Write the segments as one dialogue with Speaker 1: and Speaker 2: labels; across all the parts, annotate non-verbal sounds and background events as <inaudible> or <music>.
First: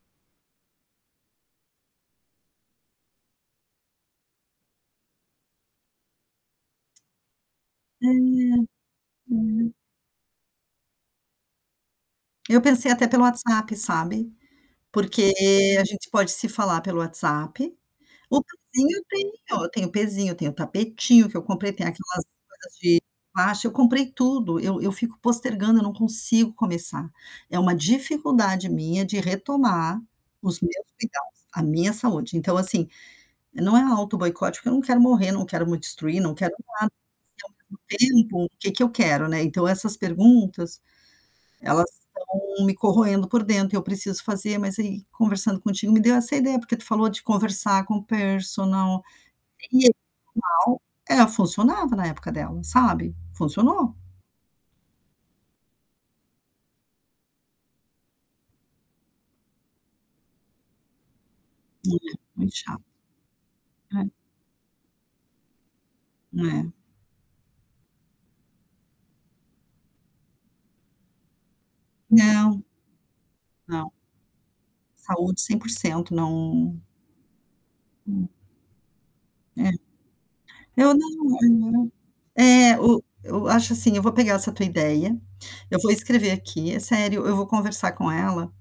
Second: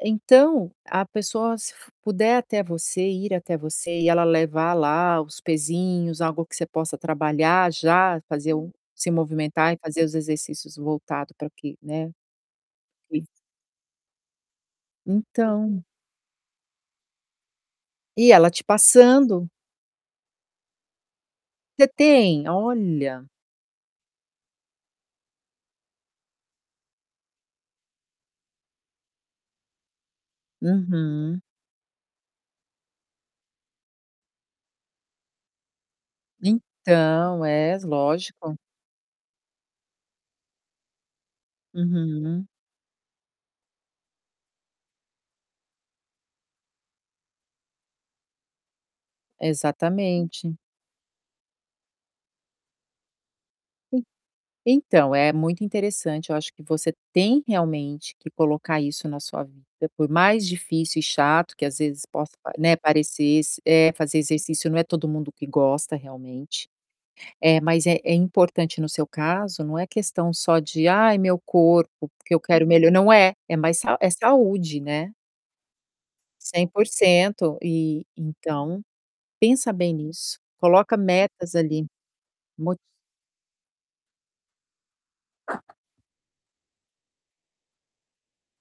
Speaker 1: Então, a pessoa se fu puder até você, ir até você e ela levar lá os pezinhos, algo que você possa trabalhar
Speaker 2: Hã.
Speaker 1: já, fazer um se movimentar
Speaker 2: É.
Speaker 1: e fazer os exercícios voltado para que né.
Speaker 2: Eu pensei até pelo
Speaker 1: <unintelligible>
Speaker 2: WhatsApp, sabe? Porque a
Speaker 1: Então.
Speaker 2: gente pode se falar pelo WhatsApp.
Speaker 1: E
Speaker 2: O
Speaker 1: ela te
Speaker 2: pezinho eu
Speaker 1: passando
Speaker 2: tenho, tenho o pezinho, eu tenho o tapetinho que eu comprei, tem
Speaker 1: Você
Speaker 2: aquelas
Speaker 1: tem?
Speaker 2: coisas de
Speaker 1: Olha!
Speaker 2: elástico, eu comprei tudo, eu eu fico postergando, eu não consigo começar. É uma dificuldade minha de retomar os meus cuidados,
Speaker 1: Uhum.
Speaker 2: a minha saúde. Então assim, não é autoboicote porque eu não quero morrer, não quero me destruir, não quero nada, mas
Speaker 1: Então,
Speaker 2: e ao
Speaker 1: és,
Speaker 2: mesmo tempo, o
Speaker 1: lógico.
Speaker 2: que que eu quero, né. Então, essas perguntas, elas
Speaker 1: Uhum.
Speaker 2: estão me corroendo por dentro e eu preciso fazer, mas aí conversando contigo me deu essa ideia porque tu falou de conversar com o personal, e é
Speaker 1: Exatamente.
Speaker 2: nal é funcionava na época dela, sabe? Funcionou.
Speaker 1: E. Então, é muito interessante, eu acho que você tem realmente que colocar isso na sua vida, por mais difícil e chato que, às
Speaker 2: E
Speaker 1: vezes,
Speaker 2: é
Speaker 1: possa
Speaker 2: muito
Speaker 1: pare né,
Speaker 2: chato.
Speaker 1: parecesse, eh,
Speaker 2: É.
Speaker 1: fazer exercício não é todo mundo que gosta realmente.
Speaker 2: É.
Speaker 1: É, mas é é importante no seu caso, não é questão só de: "Ai meu corpo, porque eu
Speaker 2: Não.
Speaker 1: quero melhor." Não é. É mais
Speaker 2: Não.
Speaker 1: sau é saúde, né?
Speaker 2: Saúde 100%
Speaker 1: cem
Speaker 2: não
Speaker 1: porcento e
Speaker 2: Hum.
Speaker 1: então,
Speaker 2: É.
Speaker 1: pensa bem nisso,
Speaker 2: Eu
Speaker 1: coloca
Speaker 2: não eu
Speaker 1: metas
Speaker 2: não
Speaker 1: ali, mo
Speaker 2: Eh, o, eu acho assim, eu vou pegar essa tua ideia, eu vou escrever aqui, é sério, eu vou conversar com ela,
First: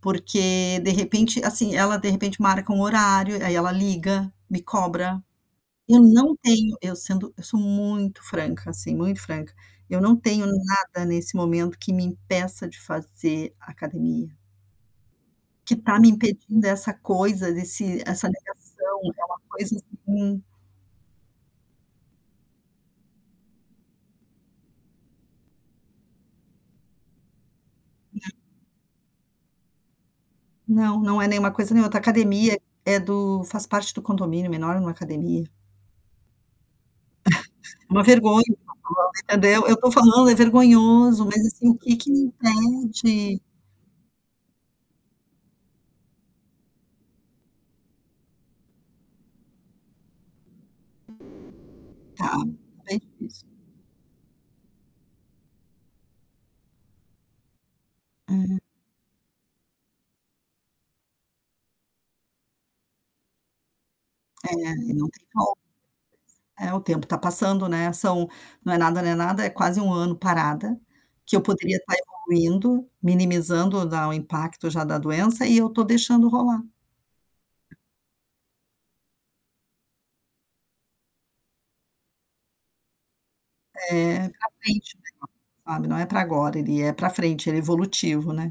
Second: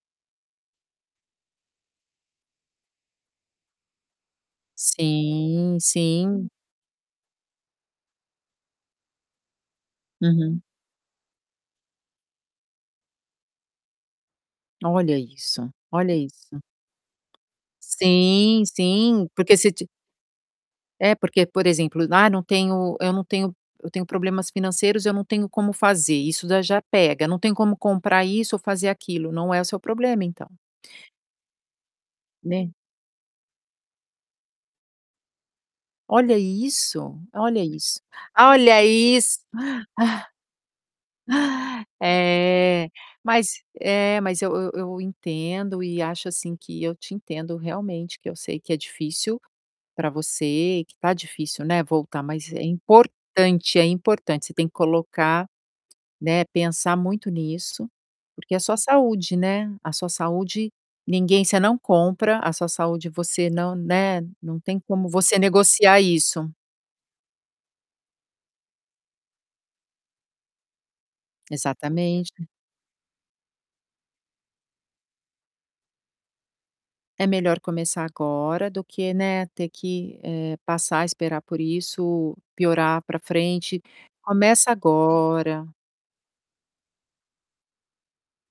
Speaker 2: porque de repente assim ela de repente marca um horário e aí ela liga, me cobra.
Speaker 1: Sim,
Speaker 2: Eu não
Speaker 1: sim.
Speaker 2: tenho eu sendo eu sou muito franca assim, muito franca. Eu não tenho
Speaker 1: Uhum.
Speaker 2: nada nesse momento que me impeça de fazer academia.
Speaker 1: Olha
Speaker 2: O
Speaker 1: isso,
Speaker 2: que está me
Speaker 1: olha isso.
Speaker 2: impedindo essa coisa desse essa
Speaker 1: Sim,
Speaker 2: negação, é
Speaker 1: sim
Speaker 2: uma
Speaker 1: porque se
Speaker 2: coisa
Speaker 1: ti
Speaker 2: assim
Speaker 1: é porque por exemplo: "Ah não tenho eu não tenho eu tenho problemas financeiros eu não tenho como fazer" isso já já pega, não tem como
Speaker 2: Né.
Speaker 1: comprar isso ou fazer aquilo, não é o seu problema então.
Speaker 2: Não, não é nenhuma coisa, nem outra. A academia
Speaker 1: Né.
Speaker 2: é do faz parte do condomínio menor numa academia.
Speaker 1: Olha isso! Olha
Speaker 2: <chuckles> É
Speaker 1: isso,
Speaker 2: uma vergonha,
Speaker 1: olha isso!
Speaker 2: entendeu? Eu estou falando é vergonhoso mas assim o
Speaker 1: <chuckles>
Speaker 2: que que me
Speaker 1: É,
Speaker 2: impede?
Speaker 1: mas, eh mas eu eu eu entendo e acho assim que eu te entendo realmente que eu sei que é difícil para você, que está difícil, né, voltar
Speaker 2: Tá,
Speaker 1: mas é
Speaker 2: bem difícil.
Speaker 1: importante, é importante. Você tem que colocar né, pensar muito nisso, porque
Speaker 2: Uhum.
Speaker 1: é sua saúde, né, a sua saúde ninguém você não compra, a sua saúde você não, né,
Speaker 2: É,
Speaker 1: não tem
Speaker 2: e
Speaker 1: como
Speaker 2: não tem
Speaker 1: você
Speaker 2: volta.
Speaker 1: negociar isso.
Speaker 2: É o tempo está passando, né, são não é nada, não é nada, é quase 1 ano parada, que eu poderia estar
Speaker 1: Exatamente.
Speaker 2: evoluindo, minimizando dar o impacto já da doença e eu estou deixando rolar.
Speaker 1: É melhor começar agora do que, né, ter que, eh, passar, esperar por isso, piorar para frente,
Speaker 2: É, para
Speaker 1: começa
Speaker 2: frente o negócio,
Speaker 1: agora.
Speaker 2: sabe, não é para agora, ele é para frente, ele evolutivo, né.